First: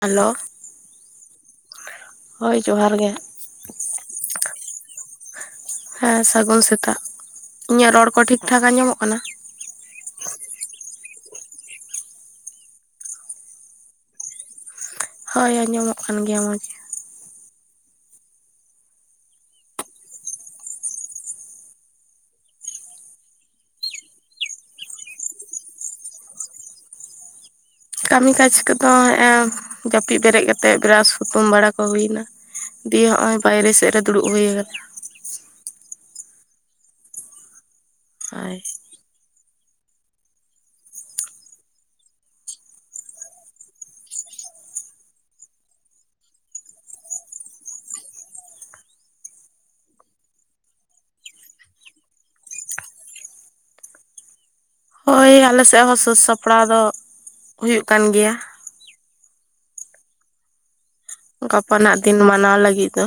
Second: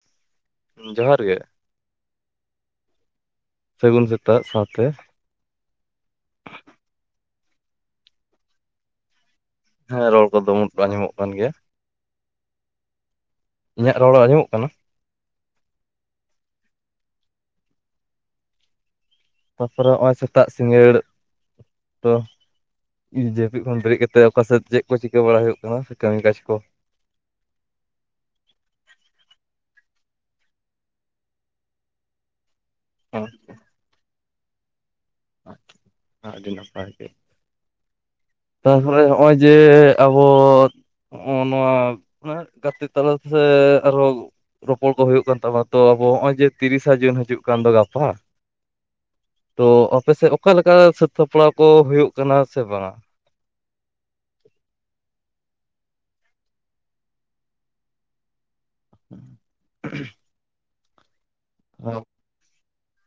Hello ᱡᱚᱦᱟᱨ ᱜᱮ᱾ ᱦᱳᱭ ᱡᱚᱦᱟᱨ ᱜᱮ᱾ ᱥᱟᱹᱜᱩᱱ ᱥᱮᱛᱟᱜ ᱥᱟᱶᱛᱮ, ᱦᱮᱸ ᱥᱟᱹᱜᱩᱱ ᱥᱮᱛᱟᱜ ᱤᱧᱟᱹᱜ ᱨᱚᱲ ᱠᱚ ᱴᱷᱤᱠᱴᱷᱟᱠ ᱟᱸᱡᱚᱢᱚᱜ ᱠᱟᱱᱟ ᱾ ᱦᱮᱸ ᱨᱚᱲ ᱠᱚᱫᱚ ᱩᱢᱩᱴ ᱟᱸᱡᱚᱢᱚᱜ ᱠᱟᱱ ᱜᱮᱭᱟ ᱾ ᱤᱧᱟᱹᱜ ᱨᱚᱲ ᱟᱸᱡᱚᱢᱚᱜ ᱠᱟᱱᱟ ᱾ ᱦᱳᱭ ᱟᱸᱡᱚᱢᱚᱜ ᱠᱟᱱ ᱜᱮᱭᱟ ᱢᱚᱸᱡᱽ ᱜᱮ᱾ ᱛᱟᱨᱯᱚᱨᱮ ᱱᱚᱜ-ᱚᱭ ᱥᱮᱛᱟᱜ ᱥᱤᱸᱜᱟᱹᱲ [inaudible] ᱛᱚ ᱡᱟᱹᱯᱤᱫ ᱠᱷᱚᱱ ᱵᱮᱨᱮᱫ ᱠᱟᱛᱮᱫ ᱚᱠᱟ ᱥᱮᱫ ᱪᱮᱫ ᱠᱚ ᱪᱤᱠᱟᱹ ᱵᱟᱲᱟ ᱦᱩᱭᱩᱜ ᱠᱟᱱᱟ ᱠᱟᱹᱢᱤ ᱠᱟᱡᱽ ᱠᱚ᱾ ᱠᱟᱹᱢᱤ ᱠᱟᱡᱽ ᱠᱚᱫᱚ ᱦᱮᱸᱜ ᱮᱢ ᱡᱟᱹᱯᱤᱫ ᱵᱮᱨᱮᱫ ᱠᱟᱛᱮᱫ ᱵᱨᱟᱥ ᱦᱩᱛᱩᱢ ᱵᱟᱲᱟ ᱠᱚ ᱦᱩᱭ ᱮᱱᱟ᱾ ᱫᱤᱭᱮ ᱦᱮᱸ ᱦᱚᱸᱜ-ᱚᱭ ᱵᱟᱭᱨᱮ ᱥᱮᱫ ᱨᱮ ᱫᱩᱲᱩᱵ ᱦᱩᱭ ᱟᱠᱟᱱᱟ᱾ ᱟᱦ ᱟᱹᱰᱤ ᱱᱟᱯᱟᱭ ᱜᱮ᱾ ᱦᱳᱭ ᱛᱟᱨᱯᱚᱨᱮ ᱱᱚᱜ-ᱚᱭ ᱡᱮ ᱟᱵᱚ ᱱᱚᱜ ᱱᱚᱣᱟ ᱢᱟᱱᱮ ᱜᱟᱛᱮ ᱛᱟᱞᱟ ᱥᱮ ᱟᱨᱦᱚᱸ ᱜᱩᱜ ᱨᱚᱯᱚᱲ ᱠᱚ ᱦᱩᱭᱩᱜ ᱠᱟᱱ ᱛᱟᱵᱚᱱᱟ ᱛᱚ, ᱟᱵᱚ ᱱᱚᱜ-ᱚᱭ ᱡᱮ ᱛᱤᱨᱤᱥᱟ ᱡᱩᱱ ᱦᱤᱡᱩᱜ ᱠᱟᱱ ᱫᱚ ᱜᱟᱯᱟ᱾ ᱛᱚ ᱟᱯᱮ ᱥᱮᱫ ᱚᱠᱟ ᱞᱮᱠᱟ ᱥᱟᱹᱛ ᱥᱟᱯᱲᱟᱣ ᱠᱚ ᱦᱩᱭᱩᱜ ᱠᱟᱱᱟ ᱥᱮ ᱵᱟᱝᱟ᱾ ᱦᱳᱭ ᱟᱞᱮ ᱥᱮᱫ ᱦᱚᱸ ᱥᱟᱹᱛ ᱥᱟᱯᱲᱟᱣ ᱫᱚ ᱦᱩᱭᱩᱜ ᱠᱟᱱ ᱜᱮᱭᱟ᱾ [inaudible] [unintelligible] ᱜᱟᱯᱟ ᱱᱟᱜ ᱫᱤᱱ ᱢᱟᱱᱟᱣ ᱞᱟᱹᱜᱤᱫ ᱫᱚ᱾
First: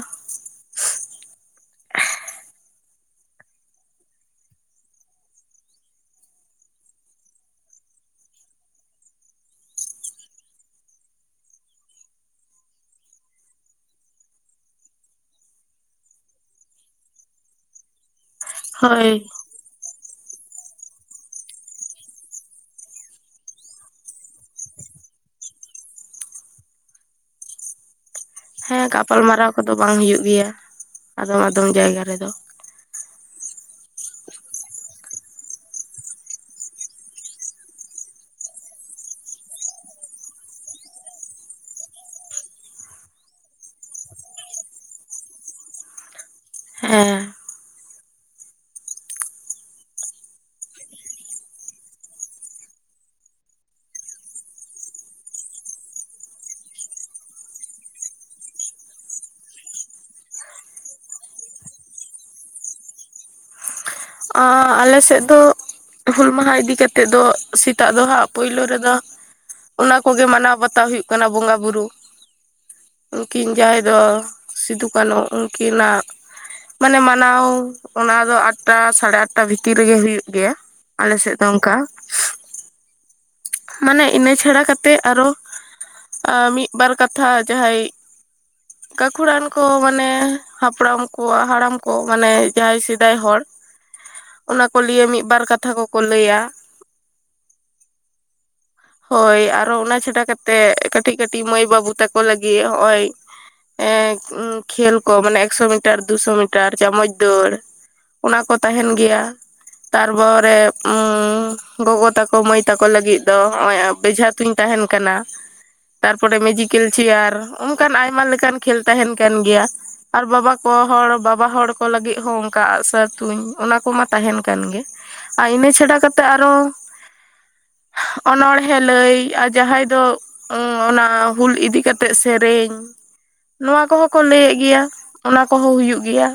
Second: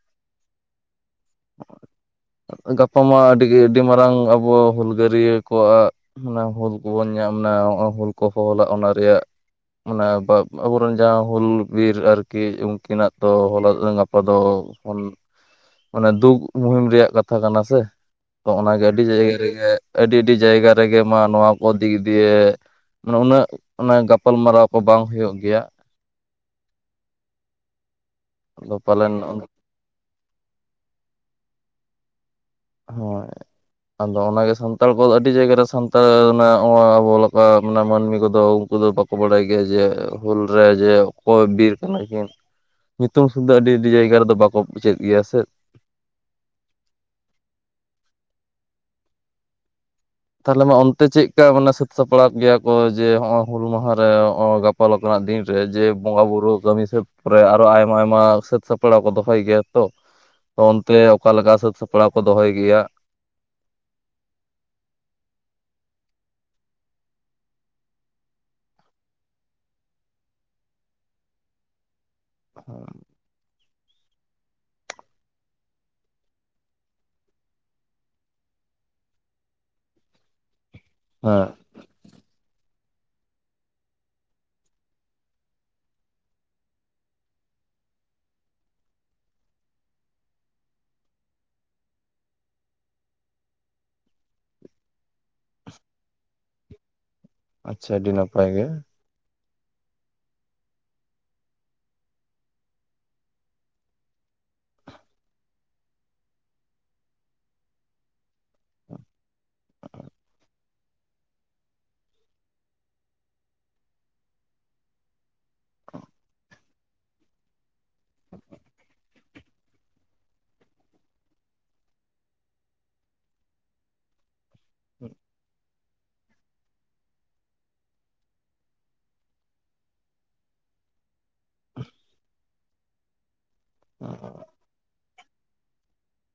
ᱜᱟᱯᱟ ᱢᱟ ᱟᱹᱰᱤ ᱜᱮ ᱟᱹᱰᱤ ᱢᱟᱨᱟᱝ ᱟᱵᱚ ᱦᱩᱞᱜᱟᱹᱨᱭᱟᱹ ᱠᱚᱣᱟᱜ ᱚᱱᱟ ᱦᱩᱞ ᱠᱚᱵᱚᱱ ᱧᱟᱢ ᱱᱟ ᱦᱩᱞ ᱠᱚᱠᱚ ᱦᱚᱦᱚᱞᱟ ᱚᱱᱟ ᱨᱮᱭᱟᱜ ᱢᱟᱱᱮ ᱟᱵᱚᱨᱮᱱ ᱡᱟᱦᱟᱸ ᱦᱩᱞ ᱵᱤᱨ ᱟᱨᱠᱤ ᱩᱱᱠᱤᱱᱟᱜ ᱫᱚ ᱦᱚᱞᱟ ᱜᱟᱯᱟ ᱫᱚ ᱵᱚᱱ ᱢᱟᱱᱮ ᱫᱩᱠ ᱢᱩᱦᱤᱢ ᱨᱮᱭᱟᱜ ᱠᱟᱛ ᱠᱟᱛᱷᱟ ᱠᱟᱱᱟ ᱥᱮ ᱛᱚ ᱚᱱᱟᱜᱮ ᱟᱹᱰᱤ ᱦᱳᱭ ᱡᱟᱭᱜᱟ ᱨᱮᱜᱮ, ᱟᱹᱰᱤ ᱟᱹᱰᱤ ᱡᱟᱭᱜᱟ ᱨᱮᱜᱮ ᱢᱟ ᱱᱚᱣᱟ ᱠᱚ ᱫᱤᱠ ᱫᱤᱭᱮ᱾ ᱢᱟᱱᱮ ᱩᱱᱟᱹᱜ ᱮ ᱜᱟᱯᱟᱞ ᱢᱟᱨᱟᱣ ᱠᱚ ᱵᱟᱝ ᱦᱩᱭᱩᱜ ᱜᱮᱭᱟ᱾ ᱟᱫᱚ ᱦᱮᱸ ᱯᱟᱞᱮᱱ ᱜᱟᱯᱟᱞᱢᱟᱨᱟᱣ ᱠᱚᱫᱚ ᱵᱟᱝ ᱦᱩᱭᱩᱜ ᱜᱮᱭᱟ, ᱟᱫᱚᱢ ᱟᱫᱚᱢ ᱡᱟᱭᱜᱟ ᱨᱮᱫᱚ᱾ ᱦᱳᱭ ᱟᱫᱚ ᱚᱱᱟ ᱜᱮ ᱥᱟᱱᱛᱟᱲ ᱠᱚ ᱟᱹᱰᱤ ᱡᱟᱭᱜᱟ ᱨᱮ ᱥᱟᱱᱛᱟᱲ ᱨᱮᱱᱟᱜ ᱟᱵᱚ ᱞᱮᱠᱟ ᱢᱟᱹᱱᱢᱤ ᱠᱚᱫᱚ ᱩᱱᱠᱩ ᱫᱚ ᱵᱟᱠ- ᱠᱚ ᱵᱟᱲᱟᱭ ᱜᱮᱭᱟ ᱡᱮ, ᱦᱩᱞ ᱨᱮ ᱡᱮ, ᱚᱠᱚᱭ ᱵᱤᱨ ᱠᱟᱱᱟ ᱠᱤᱱ᱾ ᱧᱩᱛᱩᱢ ᱥᱩᱫᱩ ᱟᱹᱰᱤ ᱟᱹᱰᱤ ᱡᱟᱭᱜᱟ ᱨᱮᱫᱚ ᱵᱟᱠᱚ ᱯᱩᱪᱟᱭᱮᱫ ᱜᱮᱭᱟ ᱥᱮ᱾ ᱦᱮᱸ ᱛᱟᱦᱚᱞᱮ ᱢᱟ, ᱚᱱᱛᱮ ᱪᱮᱫ ᱢᱟᱱᱮ ᱥᱟᱹᱛ ᱥᱟᱯᱲᱟᱣ ᱜᱮᱭᱟ ᱠᱚ ᱡᱮ, ᱱᱚᱜ-ᱚᱭ ᱦᱩᱞ ᱢᱟᱦᱟᱸ ᱨᱮ ᱜᱟᱯ ᱯᱟ ᱞᱮᱠᱟᱱᱟᱜ ᱫᱤᱱ ᱨᱮ ᱡᱮ ᱵᱚᱸᱜᱟ ᱵᱩᱨᱩ ᱠᱟᱹᱢᱤ ᱥᱟᱹᱛ ᱯᱚᱨᱮ ᱟᱨᱚ ᱟᱭᱢᱟ ᱟᱭᱢᱟ ᱥᱟᱹᱛ ᱥᱟᱯᱲᱟᱣ ᱠᱚ ᱫᱚᱦᱚᱭ ᱜᱮᱭᱟ ᱛᱚ᱾ ᱛᱚ ᱚᱱᱛᱮ ᱚᱠᱟ ᱞᱮᱠᱟ ᱥᱟᱹᱛ ᱥᱟᱯᱲᱟᱣ ᱠᱚ ᱫᱚᱦᱚᱭ ᱜᱮᱭᱟ᱾ ᱟ ᱟᱞᱮᱥᱮᱫ ᱫᱚ ᱦᱩᱞ ᱢᱟᱦᱟᱸ ᱤᱫᱤ ᱠᱟᱛᱮᱫ ᱫᱚ ᱥᱮᱛᱟᱜ ᱫᱚᱦᱟᱸᱜ ᱯᱩᱭᱞᱳ ᱨᱮᱫᱚ ᱚᱱᱟ ᱠᱚᱜᱮ ᱢᱟᱱᱟᱣ ᱵᱟᱛᱟᱣ ᱦᱩᱭᱩᱜ ᱠᱟᱱᱟ ᱵᱚᱸᱜᱟ ᱵᱩᱨᱩ᱾ [unintelligible] ᱩᱱᱠᱤᱱ ᱡᱟᱦᱟᱸᱭ ᱫᱚ ᱥᱤᱫᱩ ᱠᱟᱹᱱᱦᱩ ᱩᱱᱠᱤᱱᱟᱜ ᱢᱟᱱᱮ ᱢᱟᱱᱟᱣ ᱚᱱᱟ ᱫᱚ ᱟᱴᱴᱟ ᱥᱟᱲᱮ ᱟᱴ ᱴᱟ ᱵᱷᱤᱛᱤᱨ ᱨᱮᱜᱮ ᱦᱩᱭᱩᱜ ᱜᱮᱭᱟ ᱟᱞᱮᱥᱮᱫ ᱫᱚ ᱦᱮᱸ ᱚᱱᱠᱟ᱾ ᱢᱟᱱᱮ ᱤᱱᱟᱹ ᱪᱷᱟᱲᱟ ᱠᱟᱛᱮᱜ ᱟᱨᱚ, ᱮ ᱢᱤᱫ ᱵᱟᱨ ᱠᱟᱛᱷᱟ ᱡᱟᱦᱟᱸᱭ [inaudible] ᱜᱟᱹᱠᱷᱩᱲᱟᱱ ᱠᱚ ᱢᱟᱱᱮ ᱦᱟᱯᱲᱟᱢ ᱠᱚᱣᱟᱜ ᱦᱟᱲᱟᱢ ᱠᱚ ᱢᱟᱱᱮ ᱡᱟᱦᱟᱸᱭ ᱥᱮᱫᱟᱭ ᱦᱚᱲ᱾ [inaudible] ᱚᱱᱟ ᱠᱚ ᱞᱤᱭᱮ ᱢᱤᱫ ᱵᱟᱨ ᱠᱟᱛᱷᱟ ᱠᱚᱠᱚ ᱞᱟᱹᱭᱟ᱾ ᱟᱪᱪᱷᱟ ᱟᱹᱰᱤ ᱱᱟᱯᱟᱭ ᱜᱮ᱾ ᱦᱳᱭ ᱟᱨᱚ ᱚᱱᱟ ᱪᱷᱟᱰᱟ ᱠᱟᱛᱮᱜ ᱠᱟᱹᱴᱤᱡ ᱠᱟᱹᱴᱤᱡ ᱢᱟᱹᱭ ᱵᱟᱹᱵᱩ ᱛᱟᱠᱚ ᱞᱟᱹᱜᱤᱫ ᱦᱚᱜ-ᱚᱭ ᱮᱸ ᱠᱷᱮᱞ ᱠᱚ ᱢᱟᱱᱮ ᱮᱠᱥᱚ ᱢᱤᱴᱟᱨ ᱫᱩᱥᱚ ᱢᱤᱴᱟᱨ ᱪᱟᱢᱚᱪ ᱫᱟᱹᱲ ᱚᱱᱟ ᱠᱚ ᱛᱟᱦᱮᱱ ᱜᱮᱭᱟ᱾ ᱛᱟᱨᱯᱚᱨᱮ ᱚᱸ ᱜᱚᱜᱚ ᱛᱟᱠᱚ ᱢᱟᱹᱭ ᱛᱟᱠᱚ ᱞᱟᱹᱜᱤᱫ ᱫᱚ ᱱᱚᱜ-ᱚᱭ ᱵᱮᱡᱷᱟ ᱛᱩᱧ ᱛᱟᱦᱮᱱ ᱠᱟᱱᱟ᱾ ᱛᱟᱨᱯᱚᱨᱮ ᱢᱮᱡᱤᱠ ᱠᱤᱞᱪᱤᱭᱟᱨ ᱚᱱᱠᱟᱱ ᱟᱭᱢᱟ ᱞᱮᱠᱟᱱ ᱠᱷᱮᱞ ᱛᱟᱦᱮᱱ ᱠᱟᱱ ᱜᱮᱭᱟ᱾ ᱟᱨ ᱵᱟᱵᱟ ᱠᱚ ᱦᱚᱲ ᱵᱟᱵᱟ ᱦᱚᱲ ᱠᱚ ᱞᱟᱹᱜᱤᱫ ᱦᱚᱸ ᱚᱱᱠᱟ ᱟᱜ-ᱥᱟᱨ ᱛᱩᱧ ᱚᱱᱟ ᱠᱚᱢᱟ ᱛᱟᱦᱮᱱ ᱠᱟᱱ ᱜᱮ ᱟᱨ ᱤᱱᱟᱹ ᱪᱷᱟᱰᱟ ᱠᱟᱛᱮᱜ ᱟᱨᱚ, [inaudible] ᱚᱱᱚᱬᱦᱮᱸ ᱞᱟᱹᱭ ᱟᱨ ᱡᱟᱦᱟᱸᱭ ᱫᱚ ᱚᱱᱟ ᱦᱩᱞ ᱤᱫᱤ ᱠᱟᱛᱮᱜ ᱥᱮᱨᱮᱧ ᱱᱚᱣᱟ ᱠᱚᱦᱚᱸ ᱠᱚ ᱞᱟᱹᱭᱮᱫ ᱜᱮᱭᱟ᱾ ᱚᱱᱟ ᱠᱚᱦᱚᱸ ᱦᱩᱭᱩᱜ ᱜᱮᱭᱟ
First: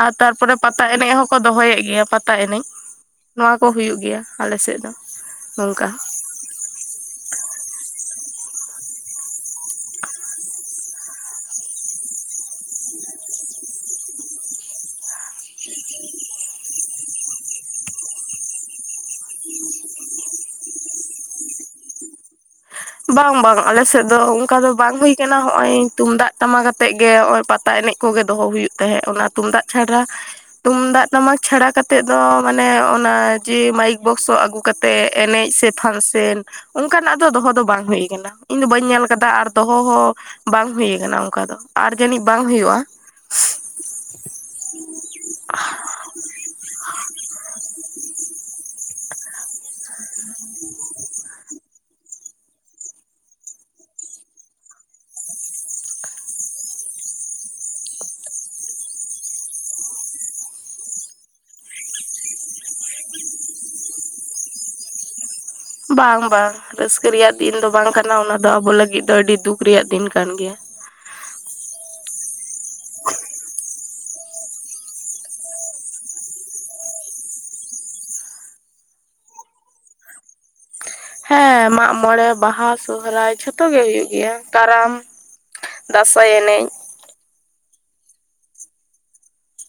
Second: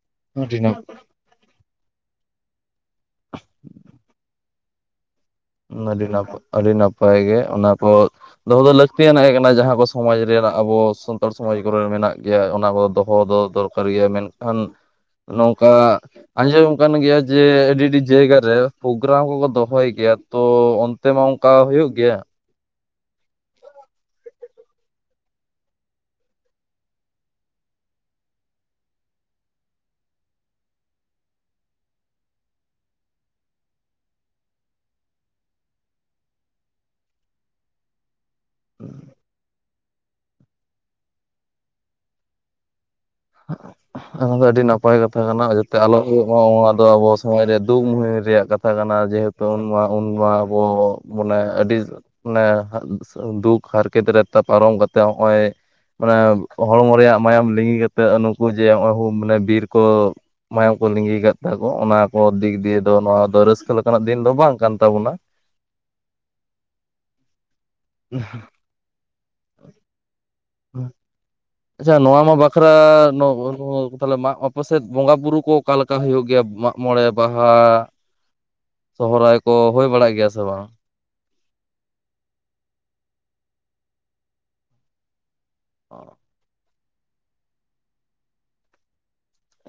ᱟᱨ ᱛᱟᱨᱯᱚᱨᱮ ᱟᱹᱰᱤ ᱱᱟᱯ ᱯᱟᱛᱟ ᱮᱱᱮᱡ ᱦᱚᱸ ᱠᱚ ᱫᱚᱦᱚᱭᱮᱫ ᱜᱮᱭᱟ ᱯᱟᱛᱟ ᱮᱱᱮᱡ, ᱱᱚᱣᱟ ᱠᱚ ᱦᱩᱭᱩᱜ ᱜᱮᱭᱟ ᱟᱞᱮᱥᱮᱫ ᱫᱚ᱾ ᱱᱚᱝᱠᱟ ᱟᱹᱰᱤ ᱱᱟᱯᱟᱭ ᱟᱹᱰᱤ ᱱᱟᱯᱟᱭ ᱜᱮ ᱚᱱᱟ ᱠᱚ ᱫᱚᱦᱚ ᱫᱚ ᱞᱟᱹᱠᱛᱤᱭᱟᱱᱟᱜ ᱜᱮ ᱠᱟᱱᱟ᱾ ᱡᱟᱦᱟᱸ ᱠᱚ ᱥᱚᱢᱟᱡᱽ ᱨᱮᱱᱟᱜ ᱟᱵᱚ ᱥᱟᱱᱛᱟᱲ ᱥᱚᱢᱟᱡᱽ ᱠᱚᱨᱮ ᱢᱮᱱᱟᱜ ᱜᱮᱭᱟ, ᱚᱱᱟ ᱠᱚ ᱫᱚᱦᱚ ᱫᱚ ᱫᱚᱨ ᱠᱟᱨ ᱜᱮᱭᱟ᱾ ᱢᱮᱱᱠᱷᱟᱱ ᱱᱚᱝᱠᱟ ᱟᱸᱡᱚᱢ ᱠᱟᱱ ᱜᱮᱭᱟ ᱡᱮ ᱟᱹᱰᱤ ᱟᱹᱰᱤ ᱡᱟᱭᱜᱟ ᱨᱮ ᱯᱨᱳᱜᱨᱟᱢ ᱠᱚᱠᱚ ᱫᱚᱦᱚᱭ ᱜᱮᱭᱟ᱾ ᱛᱚ ᱚᱱᱛᱮ ᱢᱟ ᱚᱱᱠᱟ ᱦᱳᱭᱳᱜ ᱜᱮᱭᱟ᱾ ᱵᱟᱝ ᱵᱟᱝ ᱟᱞᱮᱥᱮᱫ ᱫᱚ ᱚᱱᱠᱟ ᱫᱚ ᱵᱟᱝ ᱦᱩᱭ ᱠᱟᱱᱟ ᱦᱚᱜᱼᱚᱭ ᱛᱩᱢᱫᱟᱜ ᱴᱟᱢᱟᱠ ᱟᱛᱮ ᱜᱮ ᱱᱚᱜᱼᱚᱭ ᱯᱟ ᱛᱟ ᱮᱱᱮᱡ ᱠᱚᱜᱮ ᱫᱚᱦᱚ ᱦᱩᱭᱩᱜ ᱛᱟᱦᱮᱸᱫ, ᱚᱱᱟ ᱛᱩᱢᱫᱟᱜ ᱪᱷᱟᱲᱟ ᱛᱩᱢᱫᱟᱜ ᱴᱟᱢᱟᱠ ᱪᱷᱟᱲᱟ ᱠᱟᱛᱮᱜ ᱫᱚ ᱢᱟᱱᱮ ᱚᱱᱟ ᱡᱮ ᱢᱟᱭᱤᱠ ᱵᱚᱠᱥ ᱟᱹᱜᱩ ᱠᱟᱛᱮ ᱮᱱᱮᱡ ᱥᱮ ᱯᱷᱟᱱᱥᱮᱱ ᱚᱱᱠᱟᱱᱟᱜ ᱫᱚ ᱫᱚᱦᱚ ᱫᱚ ᱵᱟᱝ ᱦᱩᱭ ᱟᱠᱟᱱᱟ᱾ ᱤᱧ ᱫᱚ ᱵᱟᱹᱧ ᱧᱮᱞ ᱟᱠᱟᱫᱟ ᱟᱨ ᱫᱚᱦᱚ ᱦᱚᱸ ᱵᱟᱝ ᱦᱩᱭ ᱟᱠᱟᱱᱟ ᱚᱱᱠᱟ ᱫᱚ ᱟᱨ ᱡᱟᱹᱱᱤᱡ ᱵᱟᱝ ᱦᱩᱭᱩᱜᱼᱟ᱾ [inaudible] ᱚᱱᱟ ᱫᱚ ᱟᱹᱰᱤ ᱱᱟᱯᱟᱭ ᱠᱟᱛᱷᱟ ᱠᱟᱱᱟ᱾ ᱡᱟᱛᱮ ᱟᱞᱚ ᱦᱩᱭᱩᱜ ᱢᱟ ᱱᱚᱣᱟ ᱫᱚ ᱟᱵᱚ ᱥᱚᱢᱟᱡᱽ ᱨᱮ ᱫᱩᱠ ᱢᱩᱦᱤᱢ ᱨᱮᱭᱟᱜ ᱠᱟᱛᱷᱟ ᱠᱟᱱᱟ ᱡᱮᱦᱮ ᱛᱚ ᱩᱱᱢᱟ ᱩᱱᱢᱟ ᱟᱵᱚ ᱢᱟᱱᱮ ᱟᱹᱰᱤ ᱢᱟᱱᱮ ᱫᱩᱠ ᱦᱟᱨᱠᱮᱛ ᱨᱮ ᱯᱟᱨᱚᱢ ᱠᱟᱛᱮᱜ ᱦᱚᱸᱜᱼᱚᱭ ᱢᱟᱱᱮ ᱦᱚᱲᱢᱚ ᱨᱮᱭᱟᱜ ᱢᱟᱭᱟᱢ ᱞᱤᱸᱜᱤ ᱠᱟᱛᱮᱜ ᱱᱩᱠᱩ ᱡᱮ ᱱᱚᱜᱼᱚᱭ ᱢᱟᱱᱮ ᱵᱤᱨ ᱠᱚ ᱢᱟᱭᱟᱝ ᱠᱚ ᱞᱤᱸᱜᱤ ᱟᱠᱟᱫ ᱛᱟᱠᱚ᱾ ᱚᱱᱟ ᱠᱚ ᱫᱤᱠ ᱫᱤᱭᱮ ᱫᱚ ᱱᱚᱣᱟ ᱫᱚ ᱨᱟᱹᱥᱠᱟᱹ ᱞᱮᱠᱟᱱᱟᱜ ᱫᱤᱱ ᱫᱚ ᱵᱟᱝ ᱠᱟᱱ ᱛᱟᱵᱚᱱᱟ᱾ ᱵᱟᱝ ᱵᱟᱝ ᱨᱟᱹᱥᱠᱟᱹ ᱨᱮᱭᱟᱜ ᱫᱤᱱ ᱫᱚ ᱵᱟᱝ ᱠᱟᱱᱟ, ᱚᱱᱟᱫᱚ ᱟᱵᱚ ᱞᱟᱹᱜᱤᱫ ᱫᱚ ᱟᱹᱰᱤ ᱫᱩᱠ ᱨᱮᱭᱟᱜ ᱫᱤᱱ ᱠᱟᱱ ᱜᱮᱭᱟ᱾ ᱦᱮᱸ ᱟᱪᱪᱷᱟ ᱱᱚᱣᱟ ᱢᱟ ᱵᱟᱠᱷᱨᱟ [unintelligible] ᱛᱟᱦᱚᱞᱮ ᱟᱯᱮ ᱥᱮᱫ ᱵᱚᱸᱜᱟ ᱵᱩᱨᱩ ᱠᱚ ᱚᱠᱟᱞᱮᱠ ᱠᱟ ᱦᱩᱭᱩᱜ ᱜᱮᱭᱟ᱾ ᱢᱟᱜ ᱢᱚᱬᱮ, ᱵᱟᱦᱟ, ᱥᱚᱦᱨᱟᱭ ᱠᱚ ᱦᱩᱭ ᱵᱟᱲᱟᱜ ᱜᱮᱭᱟ ᱥᱮ ᱵᱟᱝ? ᱦᱮᱸ ᱢᱟᱜ ᱢᱚᱲᱮ, ᱵᱟᱦᱟ, ᱥᱚᱦᱨᱟᱭ ᱡᱷᱚᱛᱚ ᱜᱮ ᱦᱩᱭᱩᱜ ᱜᱮᱭᱟ᱾ ᱠᱟᱨᱟᱢ, ᱫᱟᱸᱥᱟᱭ ᱮᱱᱮᱡ᱾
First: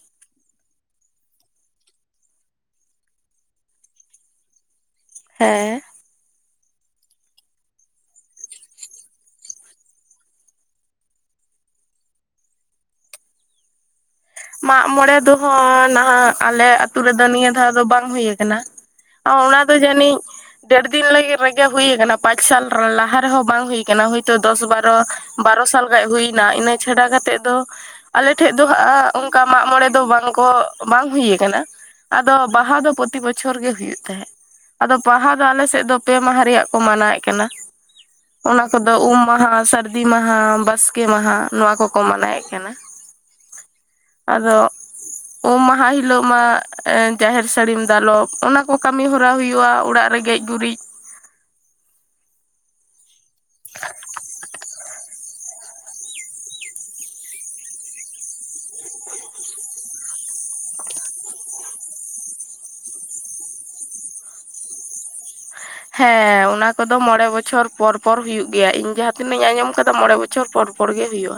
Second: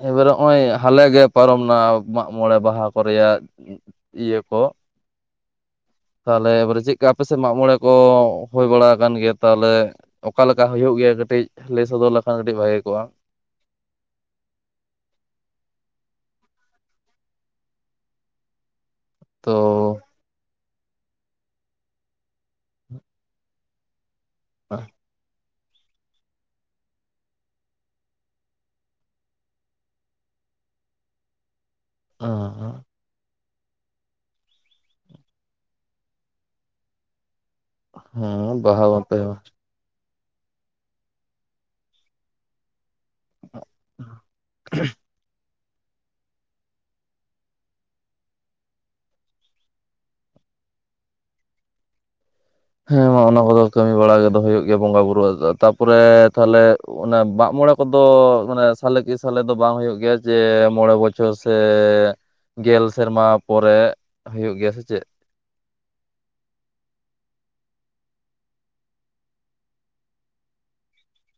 ᱮᱵᱟᱨ ᱱᱚᱜᱼᱚᱭ ᱦᱟᱞᱮᱜᱮ ᱯᱟᱨᱚᱢ ᱱᱟ ᱢᱟᱜ ᱢᱚᱬᱮ, ᱵᱟᱦᱟ ᱠᱚᱨᱮᱭᱟᱜ ᱤᱭᱟᱹ ᱠᱚ᱾ ᱦᱮᱸ ᱛᱟᱦᱚᱞᱮ ᱮᱵᱟᱨᱮ ᱪᱮᱫ ᱞᱮᱠᱟ ᱟᱯᱮ ᱥᱮᱫ ᱢᱟᱜ ᱢᱚᱬᱮ ᱠᱚ ᱦᱩᱭ ᱵᱟᱲᱟ ᱠᱟᱱ ᱜᱮᱭᱟ ᱛᱟᱦᱚᱞᱮ? ᱚᱠᱟ ᱞᱮᱠᱟ ᱦᱳᱭᱳᱜ ᱜᱮᱭᱟ ᱠᱟᱹᱴᱤᱡ ᱞᱟᱹᱭ ᱥᱚᱫᱚᱨ ᱞᱮᱠᱷᱟᱱ ᱠᱟᱹᱴᱤᱡ ᱵᱷᱟᱜᱮ ᱠᱚᱜᱼᱟ‌ ᱾ ᱢᱟᱜᱢᱚᱬᱮ ᱫᱚ ᱱᱟᱦᱟᱜ ᱟᱞᱮ ᱟᱛᱩ ᱨᱮᱫᱚ ᱱᱤᱭᱟᱹ ᱫᱷᱟᱣ ᱫᱚ ᱵᱟᱝ ᱦᱳᱭ ᱠᱟᱱᱟ ᱾ ᱛᱚ ᱚᱱᱟ ᱫᱚ ᱡᱟᱹᱱᱤᱡ ᱰᱮᱲ ᱫᱤᱱ ᱨᱮᱜᱮ ᱦᱩᱭ ᱠᱟᱱᱟ ᱯᱟᱸᱪ ᱥᱟᱞ ᱞᱟᱦᱟ ᱨᱮᱦᱚᱸ ᱵᱟᱝ ᱦᱩᱭ ᱠᱟᱱᱟ ᱦᱳᱭᱛᱳ ᱫᱚᱥ ᱵᱟᱨᱚ ᱵᱟᱨᱚ ᱥᱟᱞ ᱜᱟᱱ ᱦᱩᱭ ᱮᱱᱟ ᱤᱱᱟᱹ ᱪᱷᱟᱰᱟ ᱠᱟᱛᱮᱫ ᱫᱚ ᱟᱞᱮᱴᱷᱮᱡ ᱫᱚ ᱦᱟᱸᱜ ᱚᱱᱠᱟ ᱢᱟᱜ ᱢᱚᱬᱮ ᱫᱚ ᱵᱟᱝ ᱠᱚ ᱵᱟᱝ ᱦᱩᱭ ᱠᱟᱱᱟ ᱟᱫᱚ ᱵᱟᱦᱟ ᱫᱚ ᱯᱨᱚᱛ ᱵᱚᱪᱷᱚᱨ ᱜᱮ ᱦᱩᱭᱩᱜ ᱛᱟᱸᱦᱫ ᱾ ᱟᱫᱚ ᱵᱟᱦᱟ ᱫᱚ ᱟᱞᱮ ᱥᱮᱫ ᱫᱚ ᱯᱮ ᱢᱟᱦᱟ ᱨᱮᱭᱟᱜ ᱠᱚ ᱢᱟᱱᱟᱣᱭᱮᱫ ᱠᱟᱱᱟ ᱾ ᱦᱮᱸ ᱚᱱᱟ ᱵᱟᱦᱟ ᱠᱚᱫᱚ ᱩᱢ ᱵᱟᱯᱮ ᱢᱟᱦᱟ ᱥᱟᱹᱨ ᱫᱤ ᱢᱟᱦᱟ ᱵᱟᱥᱠᱮ ᱢᱟᱦᱟ ᱱᱚᱣᱟ ᱠᱚᱠᱚ ᱢᱟᱱᱟᱣᱭᱮᱫ ᱠᱟᱱᱟ ᱾ ᱟᱫᱚ ᱩᱢ ᱢᱟᱦᱟ ᱦᱤᱞᱳ ᱢᱟ ᱡᱟᱦᱮᱨ ᱥᱟᱹᱲᱤᱢ ᱫᱟᱞᱚᱵ ᱚᱱᱟ ᱠᱚ ᱠᱟᱹᱢᱤ ᱦᱚᱨᱟ ᱦᱳᱭᱳᱜᱼᱟ ᱚᱲᱟᱜ ᱨᱮ ᱜᱮᱡ ᱜᱩᱨᱤᱡ ᱦᱮᱸ ᱢᱟ ᱚᱱᱟ ᱠᱚᱫᱚ ᱠᱟᱹᱢᱤ ᱵᱟᱲᱟ ᱠᱚᱫᱚ ᱦᱳᱭᱳᱜ ᱜᱮᱭᱟ ᱵᱚᱸᱜᱟ ᱵᱩᱨᱩ [unintelligible] ᱛᱟᱯᱚᱨᱮ ᱛᱟᱦᱞᱮ ᱚᱱᱟ ᱢᱟᱜ ᱢᱚᱬᱮ ᱠᱚᱫᱚ ᱢᱟᱱᱮ ᱥᱟᱞᱮ ᱠᱮ ᱥᱟᱞᱮ ᱫᱚ ᱵᱟᱝ ᱦᱩᱭᱩᱜ ᱜᱮᱭᱟ ᱡᱮ ᱢᱚᱬᱮ ᱵᱚᱪᱷᱚᱨ ᱥᱮ ᱜᱮᱞ ᱥᱮᱨᱢᱟ ᱯᱚᱨᱮ ᱦᱩᱭᱩᱜ ᱜᱮᱭᱟ ᱥᱮ ᱪᱮᱫ‌? ᱦᱮᱸ ᱚᱱᱟ ᱠᱚᱫᱚ ᱢᱚᱬᱮ ᱵᱚᱪᱷᱚᱨ ᱯᱚᱨ ᱯᱚᱨ ᱦᱩᱭᱩᱜ ᱦᱮᱭᱩᱜᱮᱭᱟ ᱤᱧ ᱡᱟᱦᱟᱸ ᱛᱤᱱᱟᱹᱜ ᱤᱧ ᱟᱸᱡᱚᱢ ᱠᱟᱫᱟ ᱢᱚᱬᱮ ᱵᱚᱪᱷᱚᱨ ᱯᱚᱨ ᱯᱚᱨ ᱜᱮ ᱦᱩᱭᱩᱜ -ᱟ ᱾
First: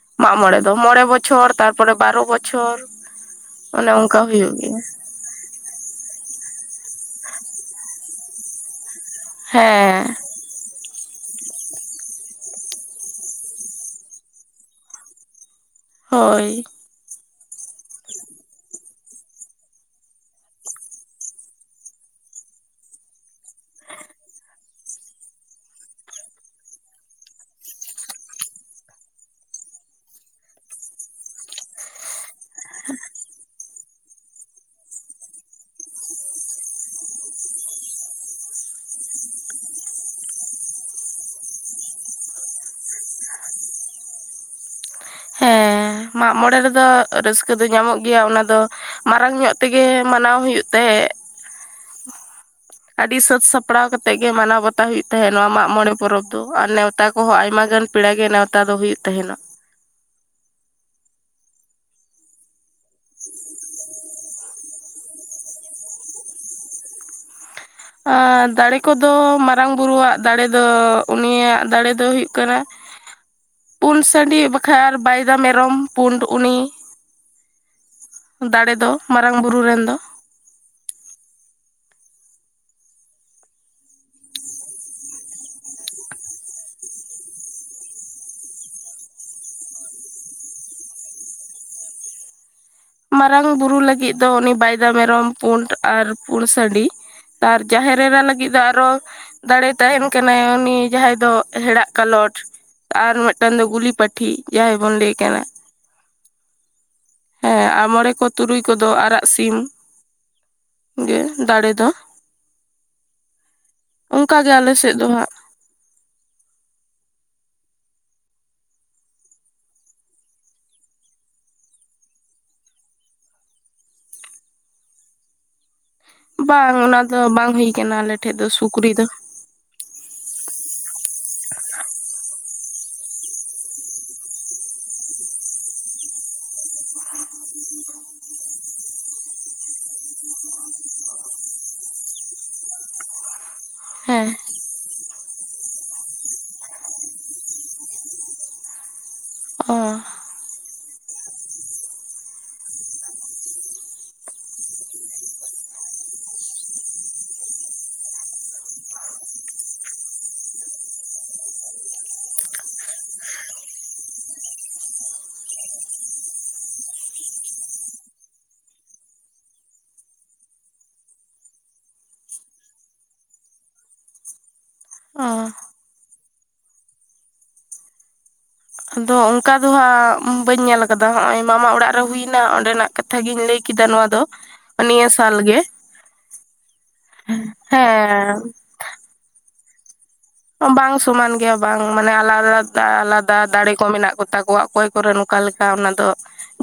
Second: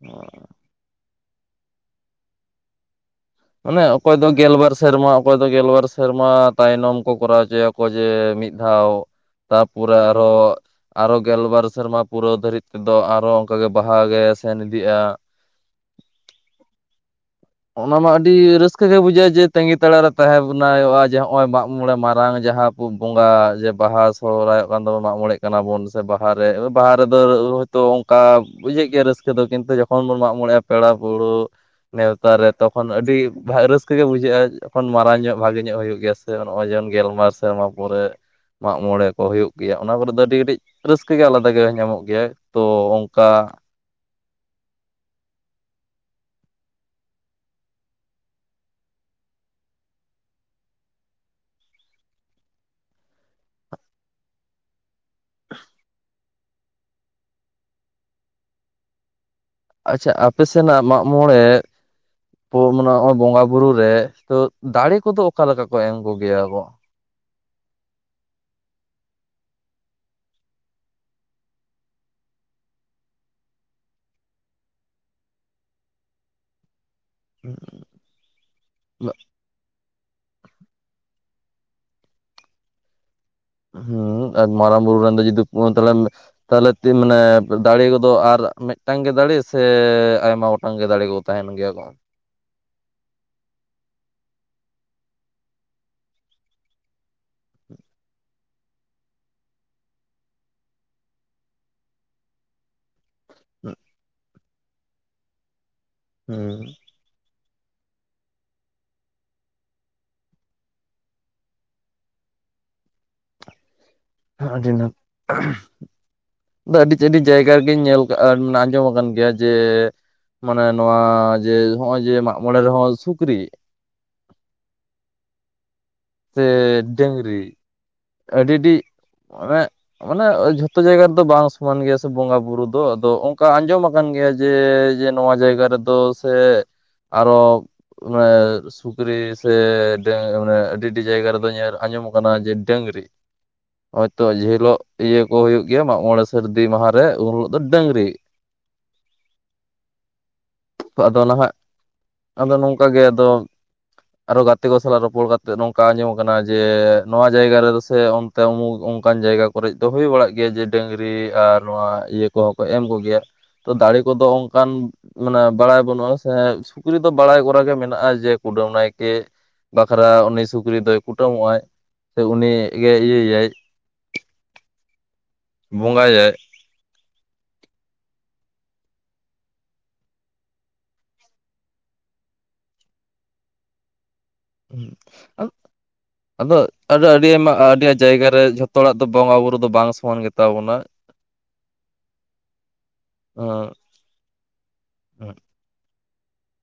ᱦ [inaudible] ᱚᱸ ᱢᱚᱬᱮ ᱫᱚ ᱢᱚᱬᱮ ᱵᱚᱪᱷᱚᱨ ᱛᱟᱨᱯᱚᱨᱮ ᱵᱟᱨᱚ ᱵᱚᱪᱷᱚᱨ, ᱟᱱᱮ ᱚᱱᱮ ᱚᱠᱚᱭ ᱚᱱᱠᱟ ᱫᱚ ᱜᱮᱞ ᱦᱩᱭᱩᱜ ᱵᱟᱨ ᱜᱮᱭᱟ ᱥᱮᱨᱢᱟ ᱚᱠᱚᱭ ᱫᱚ ᱜᱮᱞᱵᱟᱨ ᱥᱮᱨᱢᱟ ᱛᱟᱭᱱᱚᱢ ᱠᱚ ᱠᱚᱨᱟᱣ ᱦᱚᱪᱚᱭᱟᱠᱚ ᱡᱮ ᱢᱤᱫ ᱫᱷᱟᱣ ᱛᱟᱨᱯᱚᱨᱮ ᱦᱮᱸ ᱟᱨᱚ ᱟᱨᱚ ᱜᱮᱞᱵᱟᱨ ᱥᱮᱨᱢᱟ ᱯᱩᱨᱟᱹᱣ ᱫᱷᱟᱹᱨᱤᱡ ᱛᱮᱫᱚ ᱟᱨᱚ ᱚᱱᱠᱟᱜᱮ ᱵᱟᱦᱟ ᱜᱮ ᱥᱮᱱ ᱤᱫᱤᱜᱼᱟ ᱾ ᱦᱳᱭ ᱾ ᱚᱱᱟ ᱢᱟ ᱟᱹᱰᱤ ᱨᱟᱹᱥᱠᱟᱹ ᱜᱮ ᱵᱩᱡᱷᱟᱹᱜᱼᱟ ᱡᱮ ᱛᱟᱺᱜᱤ ᱛᱟᱲᱟᱜᱨᱮ ᱛᱟᱸᱦᱮᱸ ᱵᱚᱱᱟᱭ ᱚᱜᱼᱟ ᱡᱮ ᱱᱚᱜᱼᱚᱭ ᱢᱟᱸᱜ ᱢᱚᱬᱮ ᱢᱟᱨᱟᱝ ᱡᱟᱸᱦᱟᱸ ᱵᱚᱸᱜᱟ ᱡᱮ ᱵᱟᱦᱟ ᱥᱚᱦᱨᱟᱭᱚᱜ ᱠᱟᱱ ᱫᱚᱵᱚᱱ ᱢᱟᱸᱜ ᱢᱚᱬᱮᱜ ᱠᱟᱱᱟ ᱵᱩᱱ ᱥᱮ ᱵᱟᱦᱟ ᱨᱮ ᱵᱟᱦᱟ ᱨᱮᱫᱚ ᱛᱚ ᱚᱝᱠᱟ ᱵᱩᱡᱷᱟᱹᱜ ᱜᱮᱭᱟ ᱨᱟᱹᱥᱠᱟᱹ ᱫᱚ ᱠᱤᱱᱛᱩ ᱡᱚᱠᱷᱚᱱ ᱵᱚᱱ ᱢᱟᱸᱜ ᱢᱚᱬᱮᱜᱼᱟ ᱯᱮᱲᱟ ᱯᱟᱹᱦᱲᱟᱹ ᱟᱨ ᱛᱚᱠᱷᱚᱱ ᱚᱡᱟ ᱨᱟᱹᱮ ᱛᱚᱠᱷᱚᱱ ᱟᱹᱰᱤ ᱵᱷᱟ ᱨᱟᱹᱥ ᱠᱟᱹ ᱜᱮ ᱵᱩᱡᱷᱟᱹᱜᱼᱟ ᱡᱚᱠᱷᱚᱱ ᱢᱟᱨᱟᱝ ᱧᱚᱜ ᱵᱷᱟᱜᱮ ᱧᱚᱜ ᱦᱳᱭᱳᱜ ᱜᱮᱭᱟ ᱥᱮ ᱱᱚᱜᱼᱚᱭ ᱡᱮᱱ ᱜᱮᱞᱢᱟᱨ ᱥᱮᱨᱢᱟ ᱯᱚᱨᱮ ᱢᱟᱸᱜ ᱢᱚᱬᱮ ᱠᱚ ᱦᱳᱭᱩᱜ ᱜᱮᱭᱟ ᱚᱱᱟ ᱠᱚᱨᱮ ᱫᱚ ᱟᱹᱰᱤ ᱠᱟᱹᱴᱤᱡ ᱨᱟᱹᱥᱠᱟᱹ ᱜᱮ ᱟᱞᱟᱫᱟ ᱜᱮ ᱧᱟᱢᱚᱜ ᱜᱮᱭᱟ ᱛᱚ ᱚᱝᱠᱟ ᱦᱮᱸ ᱢᱟᱸᱜ ᱢᱚᱬᱮ ᱨᱮᱫᱚ ᱨᱟᱹᱥᱠᱟᱹ ᱫᱚ ᱧᱟᱢᱚᱜ ᱜᱮᱭᱟ ᱚᱱᱟ ᱫᱚ ᱢᱟᱨᱟᱝ ᱧᱚᱜ ᱛᱮᱜᱮ ᱢᱟᱱᱟᱣ ᱦᱩᱭᱩᱜ ᱛᱟᱦᱮᱜ ᱾ ᱟᱰᱤ ᱥᱟᱹᱛ ᱥᱟᱯᱲᱟᱣ ᱠᱟᱛᱮᱜ ᱜᱮ ᱢᱟᱱᱟᱣ ᱵᱟᱛᱟᱣ ᱦᱩᱭᱩᱜ ᱛᱟᱦᱮᱸᱜ ᱱᱚᱣᱟ ᱢᱟᱸᱜ ᱢᱚᱬᱮ ᱯᱚᱨᱚᱵᱽ ᱫᱚ ᱟᱨ ᱱᱮᱣᱛᱟ ᱠᱚᱸᱦᱚᱸ ᱟᱭᱢᱟ ᱜᱟᱱ ᱯᱮᱲᱟ ᱜᱮ ᱱᱮᱶᱛᱟ ᱫᱚ ᱦᱩᱭᱩᱜ ᱛᱟᱦᱮᱱᱚᱟ ᱾ ᱟᱪᱪᱷᱟ ᱟᱯᱮ ᱥᱮᱱᱟᱜ ᱢᱟᱸᱜ ᱢᱚᱬᱮ ᱯᱳ ᱢᱟᱱᱮ ᱱᱚᱜᱼᱚᱭ ᱵᱚᱸᱜᱟ ᱵᱩᱨᱩ ᱨᱮ ᱛᱚ ᱫᱟᱲᱮ ᱠᱚᱫᱚ ᱚᱠᱟ ᱞᱮᱠᱟ ᱠᱚ ᱮᱢ ᱠᱚᱜᱮᱭᱟ ᱠᱚ? ᱮᱸ ᱫᱟᱲᱮ ᱠᱟᱫᱚ‌ ᱢᱟᱨᱟᱝ ᱵᱩᱨᱩᱣᱟᱜ ᱫᱟᱲᱮ ᱫᱚ ᱩᱱᱤᱭᱟᱜ ᱫᱟᱲᱮ ᱫᱚ ᱦᱩᱭᱩᱜ ᱠᱟᱱᱟ‌ [unintelligible] ᱯᱩᱸᱰ ᱥᱟᱺᱰᱤ ᱵᱟᱠᱷᱟᱡ ᱟᱨ ᱵᱟᱭᱫᱟ ᱢᱮᱨᱚᱢ ᱯᱩᱸᱰ ᱩᱱᱤ ᱫᱟᱲᱮ ᱫᱚ ᱢᱟᱨᱟᱝ ᱵᱩᱨᱩ ᱨᱮᱱ ᱫᱚ ᱾ ᱦᱩᱸ ᱮᱠ ᱢᱟᱨᱟᱝ ᱵᱩᱨᱩ ᱨᱮᱱᱫᱚ ᱡᱩᱫᱤ [unintelligible] ᱛᱟᱦᱞᱮ ᱛᱤᱱ ᱢᱟᱱᱮ ᱫᱟᱲᱮ ᱜᱚᱫᱚᱜ ᱟᱨ ᱢᱤᱫᱴᱟᱝ ᱜᱮ ᱫᱟᱲᱮ ᱥᱮ ᱟᱭᱢᱟ ᱜᱚᱴᱟᱝ ᱜᱮ ᱫᱟᱲᱮ ᱛᱟᱦᱮᱱ ᱜᱮᱭᱟ ᱠᱚ‌᱾ ᱢᱟᱨᱟᱝ ᱵᱩᱨᱩ ᱞᱟᱹᱜᱤᱫ ᱫᱚ ᱩᱱᱤ ᱵᱟᱭᱫᱟ ᱢᱮᱨᱚᱢ, ᱯᱩᱸᱰ, ᱟᱨ ᱯᱩᱸᱰ ᱥᱟᱺᱰᱤ? ᱟᱨ ᱡᱟᱦᱮᱨ ᱮᱨᱟ ᱞᱟᱜᱤᱫ ᱫᱚ ᱟᱨᱚ ᱫᱟᱲᱮ ᱛᱟᱦᱮᱱ ᱠᱟᱱᱟᱭ ᱩᱱᱤ ᱡᱟᱸᱦᱟᱸᱭ ᱫᱚ ᱦᱮᱲᱟᱜ ᱠᱟᱞᱚᱴ ᱾ ᱟᱨ ᱢᱤᱫᱴᱟᱝ ᱫᱚ ᱜᱩᱞᱤ ᱯᱟᱴᱷᱤ ᱡᱟᱸᱦᱟᱸᱭ ᱵᱚᱱ ᱞᱟᱹᱭᱮ ᱠᱟᱱᱟ ᱾ ᱦᱩᱸ ᱾ ᱦᱮᱸ ᱟᱨ ᱢᱚᱬᱮ ᱠᱚ ᱛᱩᱨᱩᱭ ᱠᱚᱫᱚ ᱟᱨᱟᱜ ᱥᱤᱢ ᱡᱮ ᱫᱟᱲᱮ ᱫᱚ ᱚᱱᱠᱟ ᱜᱮ ᱟᱞᱮ ᱟᱹᱰᱤᱱᱟ [inaudible] ᱥᱮᱫ ᱫᱚ ᱦᱟᱸᱜ ᱟᱹᱰᱤᱡ ᱟᱹᱰᱤᱡ ᱡᱟᱭᱜᱟ ᱨᱮᱜᱤᱧ ᱧᱮᱞ ᱠᱟᱜᱼᱟ ᱟᱸᱡᱚᱢ ᱟᱠᱟᱱ ᱜᱮᱭᱟ ᱡᱮ, ᱢᱟᱱᱮ ᱱᱚᱣᱟ ᱡᱮ ᱦᱚᱸᱜᱼᱚᱭ ᱡᱮ ᱢᱟᱸᱜ ᱢᱚᱬᱮ ᱨᱮᱦᱚᱸ ᱥᱩᱠᱨᱤ᱾ ᱥᱮ ᱵᱟᱝ ᱚᱱᱟ ᱫᱚ ᱰᱟᱹᱝᱨᱤ ᱵᱟᱝ ᱦᱩᱭ ᱠᱟᱱᱟ ᱟᱞᱮ ᱴᱷᱮᱡ ᱫᱚ ᱟᱹᱰᱤ ᱟᱹᱰᱤ ᱥᱩᱠᱨᱤ ᱫᱚ ᱢᱟᱱᱮ ᱢᱟᱱᱮ ᱡᱷᱚᱛᱚ ᱡᱟᱭᱜᱟ ᱨᱮᱫᱚ ᱵᱟᱝ ᱥᱚᱢᱟᱱ ᱜᱮᱭᱟ ᱥᱮ ᱵᱚᱸᱜᱟ ᱵᱩᱨᱩ ᱫᱚ, ᱟᱫᱚ ᱚᱝᱠᱟ ᱟᱸᱡᱚᱢ ᱟ ᱠᱟᱱ ᱜᱮᱭᱟ ᱡᱮ, ᱡᱮ ᱱᱚᱣᱟ ᱡᱟᱭᱜᱟ ᱨᱮᱫᱚ ᱥᱮ ᱟᱨᱚ ᱢᱟᱱᱮ ᱥᱩᱠᱨᱤ ᱥᱮ ᱰᱟᱹᱝ ᱢᱟᱱᱮ ᱟᱹᱰᱤ ᱟᱹᱰᱤ ᱡᱟᱭᱜᱟ ᱨᱮᱫᱚ ᱧᱮᱞ ᱟᱸᱡᱚᱢᱚᱜ ᱠᱟᱱᱟ ᱡᱮ, ᱰᱟᱹᱝᱨᱤ᱾ ᱦᱚᱭᱛᱚ ᱦᱮᱸ ᱡᱮ ᱦᱤᱞᱳᱜ ᱤᱭᱟᱹ ᱠᱚ ᱦᱩᱭᱩᱜ ᱜᱮᱭᱟ ᱢᱟᱸᱜ ᱢᱚᱬᱮ ᱥᱟᱹᱨᱫᱤ ᱢᱟᱦᱟ ᱨᱮ ᱩᱱ ᱦᱤᱞᱳᱜ ᱫᱚ ᱰᱟᱹᱝᱨᱤ᱾ [inaudible] ᱚᱸᱻ ᱟᱫᱚ ᱱᱟᱦᱟᱸᱜ, ᱟᱫᱚ ᱱᱚᱝᱠᱟ ᱜᱮ ᱟᱫᱚ ᱟᱨᱚ ᱜᱟᱛᱮ ᱠᱚ ᱥᱟᱞᱟᱜ ᱨᱚᱯᱚᱲ ᱠᱟᱛᱮᱜ ᱱᱚᱝᱠᱟ ᱟᱸᱡᱚᱢ ᱠᱟᱱᱟ ᱡᱮ, ᱱᱚᱣᱟ ᱡᱟᱭᱜᱟ ᱨᱮᱫᱚ ᱥᱮ ᱚᱱᱛᱮ ᱩᱢᱩᱜ ᱚᱝᱠᱟᱱ ᱡᱟᱭᱜᱟ ᱠᱚᱨᱮᱡ ᱫᱚ ᱦᱩᱭ ᱵᱟᱲᱟᱜ ᱜᱮᱭᱟ ᱡᱮ ᱰᱟᱹᱝᱨᱤ ᱟᱨ ᱱᱚᱣᱟ ᱤᱭᱟᱹ ᱠᱚᱸᱦᱚᱸ ᱠᱚ ᱮᱢ ᱠᱚᱜᱮᱭᱟ᱾ ᱛᱚ ᱫᱟᱲᱮ ᱠᱚᱫᱚ ᱚᱝᱠᱟᱱ ᱢᱟᱱᱮ ᱵᱟᱲᱟᱭ ᱵᱟᱹᱱᱩᱜᱼᱟ ᱥᱮ, ᱥᱩᱠᱨᱤ ᱫᱚ ᱵᱟᱲᱟᱭ ᱠᱚᱨᱟ ᱜᱮ ᱢᱮᱱᱟᱜᱼᱟ ᱡᱮ, ᱠᱩᱰᱟᱹᱢ ᱱᱟᱭᱠᱮᱹ ᱵᱟᱠᱷᱨᱟ, ᱩᱱᱤ ᱥᱩᱠᱨᱤ ᱫᱚᱭ ᱠᱩᱴᱟᱹᱢᱚᱜᱼᱟᱭ᱾ ᱥᱮ ᱩᱱᱤ ᱜᱮ ᱤᱭᱟᱹᱭ ᱭᱟᱭ ᱚ ᱵᱚᱸᱜᱟ ᱭᱟᱭ᱾ ᱟᱫᱚ ᱚᱱᱠᱟ ᱫᱚ ᱦᱟᱸᱜ ᱵᱟᱹᱧ ᱧᱮᱞ ᱟᱠᱟᱫᱟ᱾ ᱦᱚᱸᱜᱼᱚᱭ ᱢᱟᱢᱟ ᱚᱲᱟᱜ ᱨᱮ ᱦᱩᱭᱱᱟ ᱚᱸᱰᱮᱱᱟᱜ ᱠᱟᱛᱷᱟ ᱜᱤᱧ ᱞᱟᱹᱭ ᱠᱮᱫᱟ ᱱᱚᱣᱟ ᱫᱚ᱾ ᱦᱮᱸ ᱱᱤᱭᱟᱹ ᱥᱟᱞ ᱟᱹᱣ ᱜᱮ ᱟᱫᱚ ᱟᱹᱰᱤ ᱟᱭᱢᱟ ᱟᱹᱰᱤ ᱡᱟᱭᱜᱟ ᱦᱮᱸ ᱨᱮ ᱡᱷᱚᱛ ᱛᱚ ᱦᱚᱲᱟᱜ ᱫᱚ ᱵᱚᱸᱜᱟ ᱵᱩᱨᱩ ᱫᱚ ᱵᱟᱝ ᱥᱚᱢᱟᱱ ᱜᱮ ᱵᱟᱝ ᱥᱚᱢᱟᱱ ᱜᱮᱭᱟ ᱵᱟᱝ, ᱢᱟᱱᱮ ᱟᱞᱟᱫᱟ ᱟᱞᱟᱫᱟ ᱫᱟᱲᱮ ᱦᱮᱸ ᱠᱚ ᱢᱮᱱᱟᱜ ᱠᱚᱛᱟ ᱠᱚᱣᱟ, ᱚᱠᱚᱭ ᱠᱚ ᱨᱮᱱ ᱦᱮᱸ ᱱᱚᱝᱠᱟ ᱞᱮᱠᱟ ᱚᱱᱟ ᱫᱚ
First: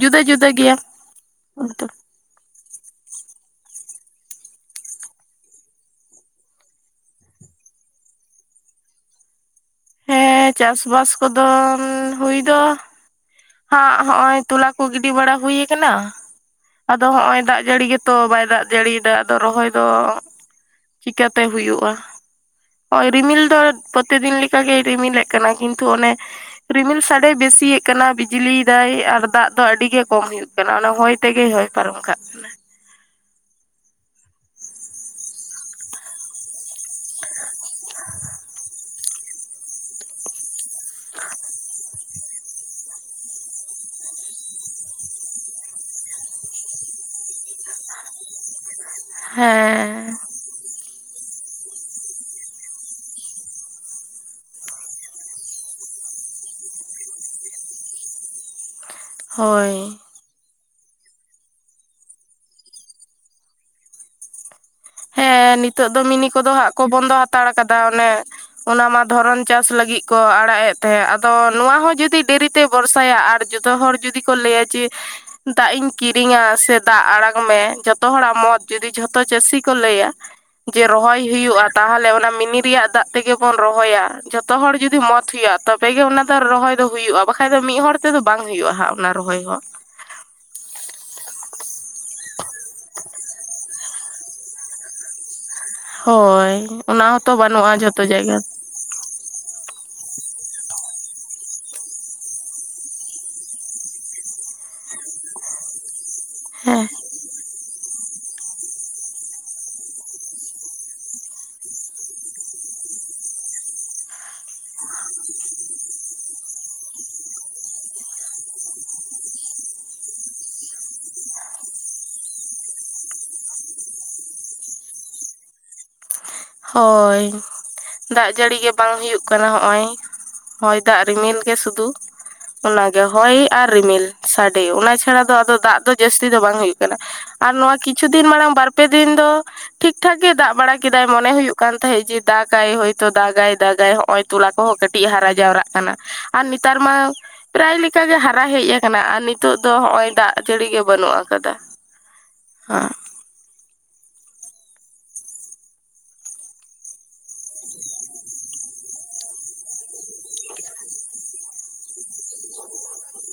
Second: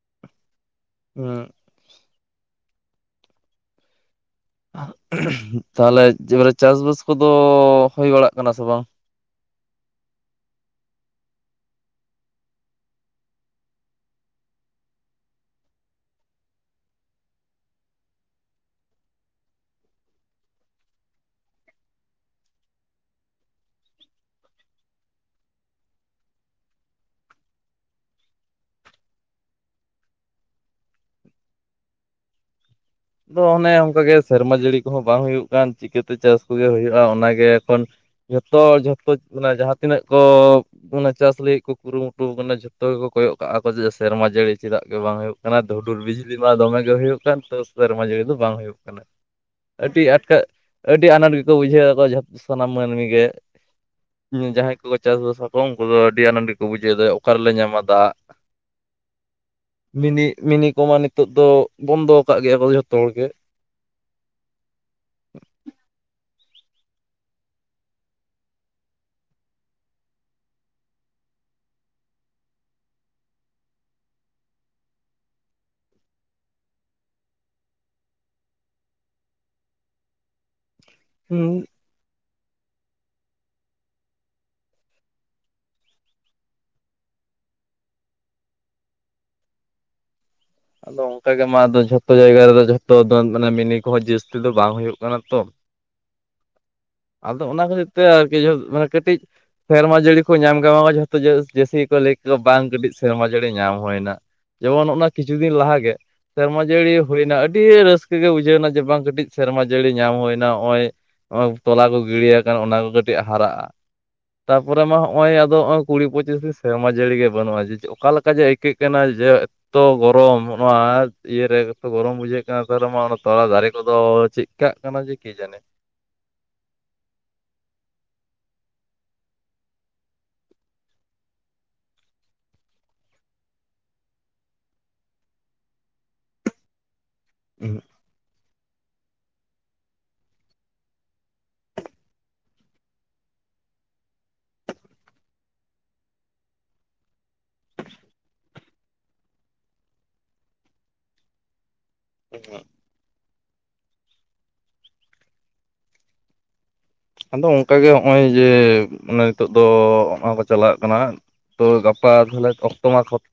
ᱡᱩᱫᱟᱹ ᱡᱩᱫᱟᱹ ᱜᱮᱭᱟ᱾ ᱦᱚᱸ [unintelligible] ᱛᱟᱦᱚᱞᱮ [unintelligible] ᱪᱟᱥᱵᱟᱥ ᱠᱚᱫᱚ ᱦᱩᱭ ᱵᱟᱲᱟᱜ ᱠᱟᱱᱟ ᱥᱮ ᱵᱟᱝ? ᱦᱮᱸ ᱪᱟᱥ ᱵᱟᱥ ᱠᱚᱫᱚ ᱦᱩᱭ ᱫᱚ ᱦᱟᱸ ᱦᱚᱸᱜ ᱚᱭ ᱛᱚᱞᱟ ᱠᱚ ᱜᱤᱰᱤ ᱵᱟᱲᱟ ᱦᱩᱭ ᱟᱠᱟᱱᱟ᱾ ᱟᱫᱚ ᱦᱚᱸᱜ ᱚᱭ ᱫᱟᱜ ᱡᱟᱹᱲᱤ ᱜᱮᱛᱚ ᱵᱟᱭ ᱫᱟᱜ ᱡᱟᱹᱲᱤᱭᱫᱟ ᱟᱫᱚ ᱨᱚᱦᱚᱭ ᱫᱚ, ᱪᱤᱠᱟᱛᱮ ᱦᱩᱭᱩᱜ-ᱟ᱾ ᱱᱚᱭ ᱨᱤᱢᱤᱞ ᱫᱚ ᱯᱨᱚᱛᱤᱫᱤᱱ ᱞᱮᱠᱟᱜᱮ ᱨᱤᱢᱤᱞ ᱮᱫ ᱠᱟᱱᱟ ᱠᱤᱱᱛᱩ ᱚᱱᱮ, ᱨᱤᱢᱤᱞ ᱥᱟᱰᱮ ᱵᱮᱥᱤᱭᱮᱜ ᱠᱟᱱᱟ ᱵᱤᱡᱽᱞᱤᱭ ᱫᱟᱭ ᱟᱨ ᱫᱟᱜ ᱫᱚ ᱟᱹᱰᱤᱜ ᱜᱮ ᱠᱚᱢ ᱦᱩᱭᱩᱜ ᱠᱟᱱᱟ᱾ ᱚᱱᱟ ᱦᱚᱭ ᱛᱮᱜᱮ ᱦᱚᱭ ᱯᱟᱨᱚᱢ ᱠᱟᱜ᱾ ᱠᱟᱱᱟ ᱟᱫᱚ ᱚᱱᱮ ᱚᱱᱠᱟᱜᱮ ᱥᱮᱨᱢᱟ ᱡᱟᱹᱲᱤ ᱠᱚᱦᱚᱸ ᱵᱟᱝ ᱦᱩᱭᱩᱜ ᱠᱟᱱ, ᱪᱤᱠᱟᱹᱛᱮ ᱪᱟᱥ ᱠᱚᱜᱮ ᱦᱩᱭᱩᱜ-ᱟ᱾ ᱚᱱᱟᱜᱮ ᱮᱠᱷᱚᱱ ᱡᱚᱛᱚ ᱡᱚᱛᱚ ᱢᱟᱱᱮ ᱡᱟᱦᱟᱸᱛᱤᱱᱟᱹᱜ ᱠᱚ ᱚᱱᱟ ᱪᱟᱥ ᱞᱟᱹᱜᱤᱫ ᱠᱚ ᱠᱩᱨᱩᱢᱩᱴᱩ ᱴᱩ ᱢᱟᱱᱮ ᱡᱷᱚᱛᱚ ᱜᱮᱠᱚ ᱠᱚᱭᱚᱜ ᱠᱟᱜᱼᱟ ᱠᱚ ᱡᱮ ᱥᱮᱨᱢᱟ ᱡᱟᱹᱲᱤ ᱪᱮᱫᱟᱜ ᱜᱮ ᱵᱟᱝ ᱦᱩᱭᱩᱜ ᱠᱟᱱᱟ, ᱦᱩᱰᱩᱨ ᱵᱤᱡᱽᱞᱤ ᱢᱟ ᱫᱚᱢᱮᱜᱮ ᱜᱮ ᱦᱩᱭᱩᱜ ᱠᱟᱱ᱾ ᱛᱟᱣ ᱥᱮᱨᱢᱟ ᱡᱟᱹᱲᱤ ᱫᱚ ᱵᱟᱝ ᱦᱩᱭᱩᱜ ᱠᱟᱱᱟ᱾ ᱟᱹᱰᱤ ᱦᱮᱸ ᱟᱴᱠᱟ ᱟᱹᱰᱤ ᱟᱱᱟᱴ ᱜᱮ ᱠᱚ ᱵᱩᱡᱷᱟᱹᱣᱟᱠᱚᱣᱟ ᱡᱚᱛ ᱥᱟᱱᱟᱢ ᱢᱟᱹᱱᱢᱤ ᱜᱮ᱾ ᱡᱟᱦᱟᱸᱭ ᱠᱚᱠᱚ ᱪᱟᱥᱵᱟᱥ ᱟᱠᱚ ᱩᱱᱠᱩ ᱫᱚ ᱟᱹᱰᱤ ᱟᱱᱟᱴ ᱜᱮ ᱠᱚ ᱵᱩᱡᱷᱟᱹᱣ ᱮᱫᱟ ᱚᱠᱟ ᱨᱮᱞᱮ ᱧᱟᱢᱟ ᱫᱟᱜ᱾ [inaudible] ᱦᱳᱭ ᱢᱤᱱᱤ ᱢᱤᱱᱤ ᱠᱚᱢᱟ ᱱᱤᱛᱚᱜ ᱫᱚ, ᱵᱚᱱᱫᱚ ᱟᱠᱟᱫ ᱜᱮᱭᱟ ᱠᱚ ᱡᱷᱚᱛᱚ ᱦᱚᱲ ᱜᱮ᱾ ᱦᱮᱸ ᱱᱤᱛᱚᱜ ᱫᱚ ᱢᱤᱱᱤ ᱠᱚ ᱫᱚ ᱦᱟᱸᱜ ᱠᱚ ᱵᱚᱱᱫᱚ ᱦᱟᱛᱟᱲ ᱟᱠᱟᱫᱟ ᱚᱱᱮ᱾ ᱚᱱᱟᱢᱟ ᱫᱷᱚᱨᱚᱱ ᱪᱟᱥ ᱞᱟᱹᱜᱤᱫ ᱠᱚ ᱟᱲᱟᱜ ᱮᱫ ᱛᱟᱦᱮᱸᱜ, ᱟᱫᱚ ᱱᱚᱣᱟ ᱦᱚᱸ ᱡᱩᱫᱤ ᱰᱮᱨᱤᱛᱮ ᱵᱷᱚᱨᱥᱟᱭᱟ ᱟᱨ ᱡᱚᱛᱚ ᱦᱚᱲ ᱡᱩᱫᱤ ᱠᱚ ᱞᱟᱹᱭᱟ ᱡᱮ, ᱫᱟᱜ ᱤᱧ ᱠᱤᱨᱤᱧᱟ ᱥᱮ ᱫᱟᱜ ᱟᱲᱟᱜᱽ ᱢᱮ᱾ ᱡᱷᱚᱛᱚ ᱦᱚᱲᱟᱜ ᱢᱚᱸ ᱡᱩᱫᱤ ᱡᱷᱚᱛᱚ ᱪᱟᱹᱥᱤ ᱠᱚ ᱞᱟᱹᱭᱟ, ᱡᱮ ᱨᱚᱦᱚᱭ ᱦᱩᱸ ᱦᱩᱭᱩᱜ-ᱟ᱾ ᱛᱟᱦᱚᱞᱮ ᱚᱱᱟ ᱢᱤᱱᱤ ᱨᱮᱭᱟᱜ ᱫᱟᱜ ᱛᱮᱜᱮ ᱵᱚᱱ ᱨᱚᱦᱚᱭᱟ᱾ ᱡᱷᱚᱛᱚ ᱦᱚᱲ ᱡᱩᱫᱤ ᱢᱚᱛ ᱦᱩᱭᱩᱜ-ᱟ ᱛᱚᱵᱽ ᱛᱮᱜᱮ ᱚᱱᱟ ᱫᱚ ᱨᱚᱦᱚᱭ ᱫᱚ ᱦᱩᱭᱩᱜ-ᱟ ᱵᱟᱠᱷᱟᱡ ᱫᱚ ᱢᱤᱜ ᱦᱚᱲ ᱛᱮᱫᱚ ᱵᱟᱝ ᱦᱩᱭᱩᱜ-ᱟ ᱦᱟᱸᱜ ᱚᱱᱟ ᱨᱚᱦᱚᱭ ᱦᱚᱸ ᱾ ᱟᱫᱚ ᱚᱱᱠᱟ ᱜᱮ ᱢᱟ ᱟᱫᱚ ᱡᱷᱚᱛᱚ ᱡᱟᱭᱜᱟ ᱨᱮᱫᱚ ᱡᱷᱚᱛᱚ ᱫᱚ ᱢᱟᱱᱮ ᱢᱤᱱᱤ ᱠᱚᱦᱚᱸ ᱡᱟᱹᱥᱛᱤ ᱫᱚ ᱵᱟᱝ ᱦᱩᱭᱩᱜ ᱠᱟᱱᱟ ᱛᱚ ᱾ ᱦᱳᱭ ᱾ ᱟᱫᱚ ᱚᱱᱟ ᱠᱷᱟᱹᱛᱤᱨ ᱛᱮ ᱟᱨᱠᱤ [unintelligible] ᱢᱟᱱᱮ ᱠᱟᱹᱴᱤᱡ ᱥᱮᱨᱢᱟ ᱡᱟᱹᱲᱤ ᱠᱚ ᱧᱟᱢ ᱠᱮᱫ ᱵᱟᱝ ᱡᱚᱛᱚ ᱡᱟᱹᱥᱛᱤ ᱠᱚ ᱞᱟᱹᱭ ᱠᱮᱣᱟ ᱵᱟᱝ ᱠᱟᱹᱴᱤᱡ ᱥᱮᱨᱢᱟ ᱡᱟᱹᱲᱤ ᱧᱟᱢ ᱦᱩᱭᱮᱱᱟ ᱾ ᱡᱮᱢᱚᱱ ᱚᱱᱟ ᱠᱤᱪᱷᱩ ᱫᱤᱱ ᱞᱟᱦᱟ ᱜᱮ ᱥᱮᱨᱢᱟ ᱦᱮᱸ ᱡᱟᱹᱲᱤ ᱦᱩᱭᱮᱱᱟ ᱟᱹᱰᱤ ᱨᱟᱹᱥᱠᱟᱹ ᱜᱮ ᱵᱩᱡᱷᱟᱹᱣ ᱮᱱᱟ ᱡᱮ ᱵᱟᱝ ᱠᱟᱹᱴᱤᱡ ᱥᱮᱨᱢᱟ ᱡᱟᱹᱲᱤ ᱧᱟᱢ ᱦᱩᱭᱮᱱᱟ ᱦᱚᱜ-ᱚᱭ ᱾ ᱛᱚᱞᱟ ᱠᱚ ᱜᱤᱲᱤᱭᱟᱠᱟᱱ ᱚᱱᱟ ᱠᱚ ᱠᱟᱹᱴᱤᱡ ᱦᱟᱨᱟᱜ-ᱟ ᱾ ᱛᱟᱯᱚᱨᱮ ᱢᱟ ᱦᱚᱸᱜ-ᱚᱭ ᱟᱫᱚ ᱦᱚᱜ-ᱚᱭ ᱠᱩᱲᱤ ᱯᱚᱸᱪᱤᱥ ᱥᱮᱨᱢᱟ ᱡᱟᱹᱲᱤ ᱜᱮ ᱵᱟᱹᱱᱩᱜ-ᱟ ᱡᱮ ᱚᱠᱟ ᱞᱮᱠᱟ ᱡᱮ ᱠᱟᱹᱜ ᱠᱟᱱᱟ ᱡᱮ ᱮᱛᱚ ᱜᱚᱨᱚᱢ ᱱᱚᱣᱟ ᱤᱭᱟᱹᱨᱮ, ᱮᱛᱚ ᱜᱚᱨᱚᱢ ᱵᱩᱡᱷᱟᱹᱜ ᱠᱟᱱᱟ [unintelligible] ᱨᱮ ᱢᱟ ᱚᱱᱟ ᱛᱚᱞᱟ ᱫᱟᱨᱮ ᱠᱚ ᱫᱚ ᱪᱮᱫ ᱪᱤᱠᱟᱜ ᱠᱟᱱᱟ ᱡᱮ ᱠᱮ ᱡᱟᱱᱮ ᱾ ᱦᱳᱭ ᱾ ᱫᱟᱜ ᱡᱟᱹᱲᱤ ᱜᱮ ᱵᱟᱝ ᱦᱩᱭᱩᱜ ᱠᱟᱱᱟ ᱦᱚᱜᱼᱚᱭ ᱦᱚᱭ, ᱫᱟᱜ, ᱨᱤᱢᱤᱞ ᱜᱮ ᱥᱩᱫᱩ ᱾ ᱚᱱᱟ ᱜᱮ ᱦᱚᱭ ᱟᱨ ᱨᱤᱢᱤᱞ ᱥᱟᱰᱮ ᱚᱱᱟ ᱪᱷᱟᱲᱟ ᱫᱚ ᱟᱫᱚ ᱫᱟᱜ ᱫᱚ ᱡᱟᱹᱥᱛᱤ ᱫᱚ ᱵᱟᱝ ᱦᱩᱭᱩᱜ ᱠᱟᱱᱟ ᱾ ᱟᱨ ᱱᱚᱣᱟ ᱠᱤᱪᱷᱩ ᱫᱤᱱ ᱢᱟᱲᱟᱝ ᱵᱟᱨ ᱯᱮ ᱫᱤᱱ ᱫᱚ ᱴᱷᱤᱠ ᱴᱷᱟᱠ ᱜᱮ ᱫᱟᱜ ᱵᱟᱲᱟ ᱠᱮᱫᱟᱭ ᱾ ᱢᱚᱱᱮ ᱦᱩᱭᱩᱜ ᱠᱟᱱ ᱛᱟᱦᱮᱸᱫ ᱡᱮ ᱫᱟᱜᱟᱭ ᱦᱚᱭᱛᱳ ᱫᱟᱜᱟᱭ ᱫᱟᱜᱟᱭ ᱦᱚᱜᱼᱚᱭ ᱛᱚᱞᱟ ᱠᱚᱦᱚᱸ ᱠᱟᱹᱴᱤᱡ ᱦᱟᱨᱟ ᱡᱟᱣᱨᱟᱜ ᱠᱟᱱᱟ ᱟᱨ ᱱᱮᱛᱟᱨ ᱢᱟ ᱯᱨᱟᱭ ᱞᱮᱠᱟ ᱜᱮ ᱦᱟᱨᱟ ᱦᱮᱡ ᱟᱠᱟᱱᱟ ᱟᱨ ᱱᱤᱛᱚᱜ ᱫᱚ ᱦᱚᱜ-ᱚᱭ ᱫᱟᱜ ᱡᱟᱹᱲᱤ ᱜᱮ ᱵᱟᱹᱱᱩᱜ ᱟᱠᱟᱫᱟ ᱾ ᱩᱸ ᱦᱩᱸ [unintelligible] ᱦᱟᱸ ᱾ ᱟᱫᱚ ᱚᱱᱠᱟ ᱜᱮ ᱦᱚᱜ-ᱚᱭ ᱡᱮ ᱚᱱᱮ ᱱᱤᱛᱚᱜ ᱫᱚ [unintelligible] ᱠᱚ ᱪᱟᱞᱟᱜ ᱠᱟᱱᱟ ᱾ ᱛᱚ ᱜᱟᱯᱟ ᱛᱟᱦᱮ ᱚᱠᱛᱚᱢ ᱠᱷᱚᱛ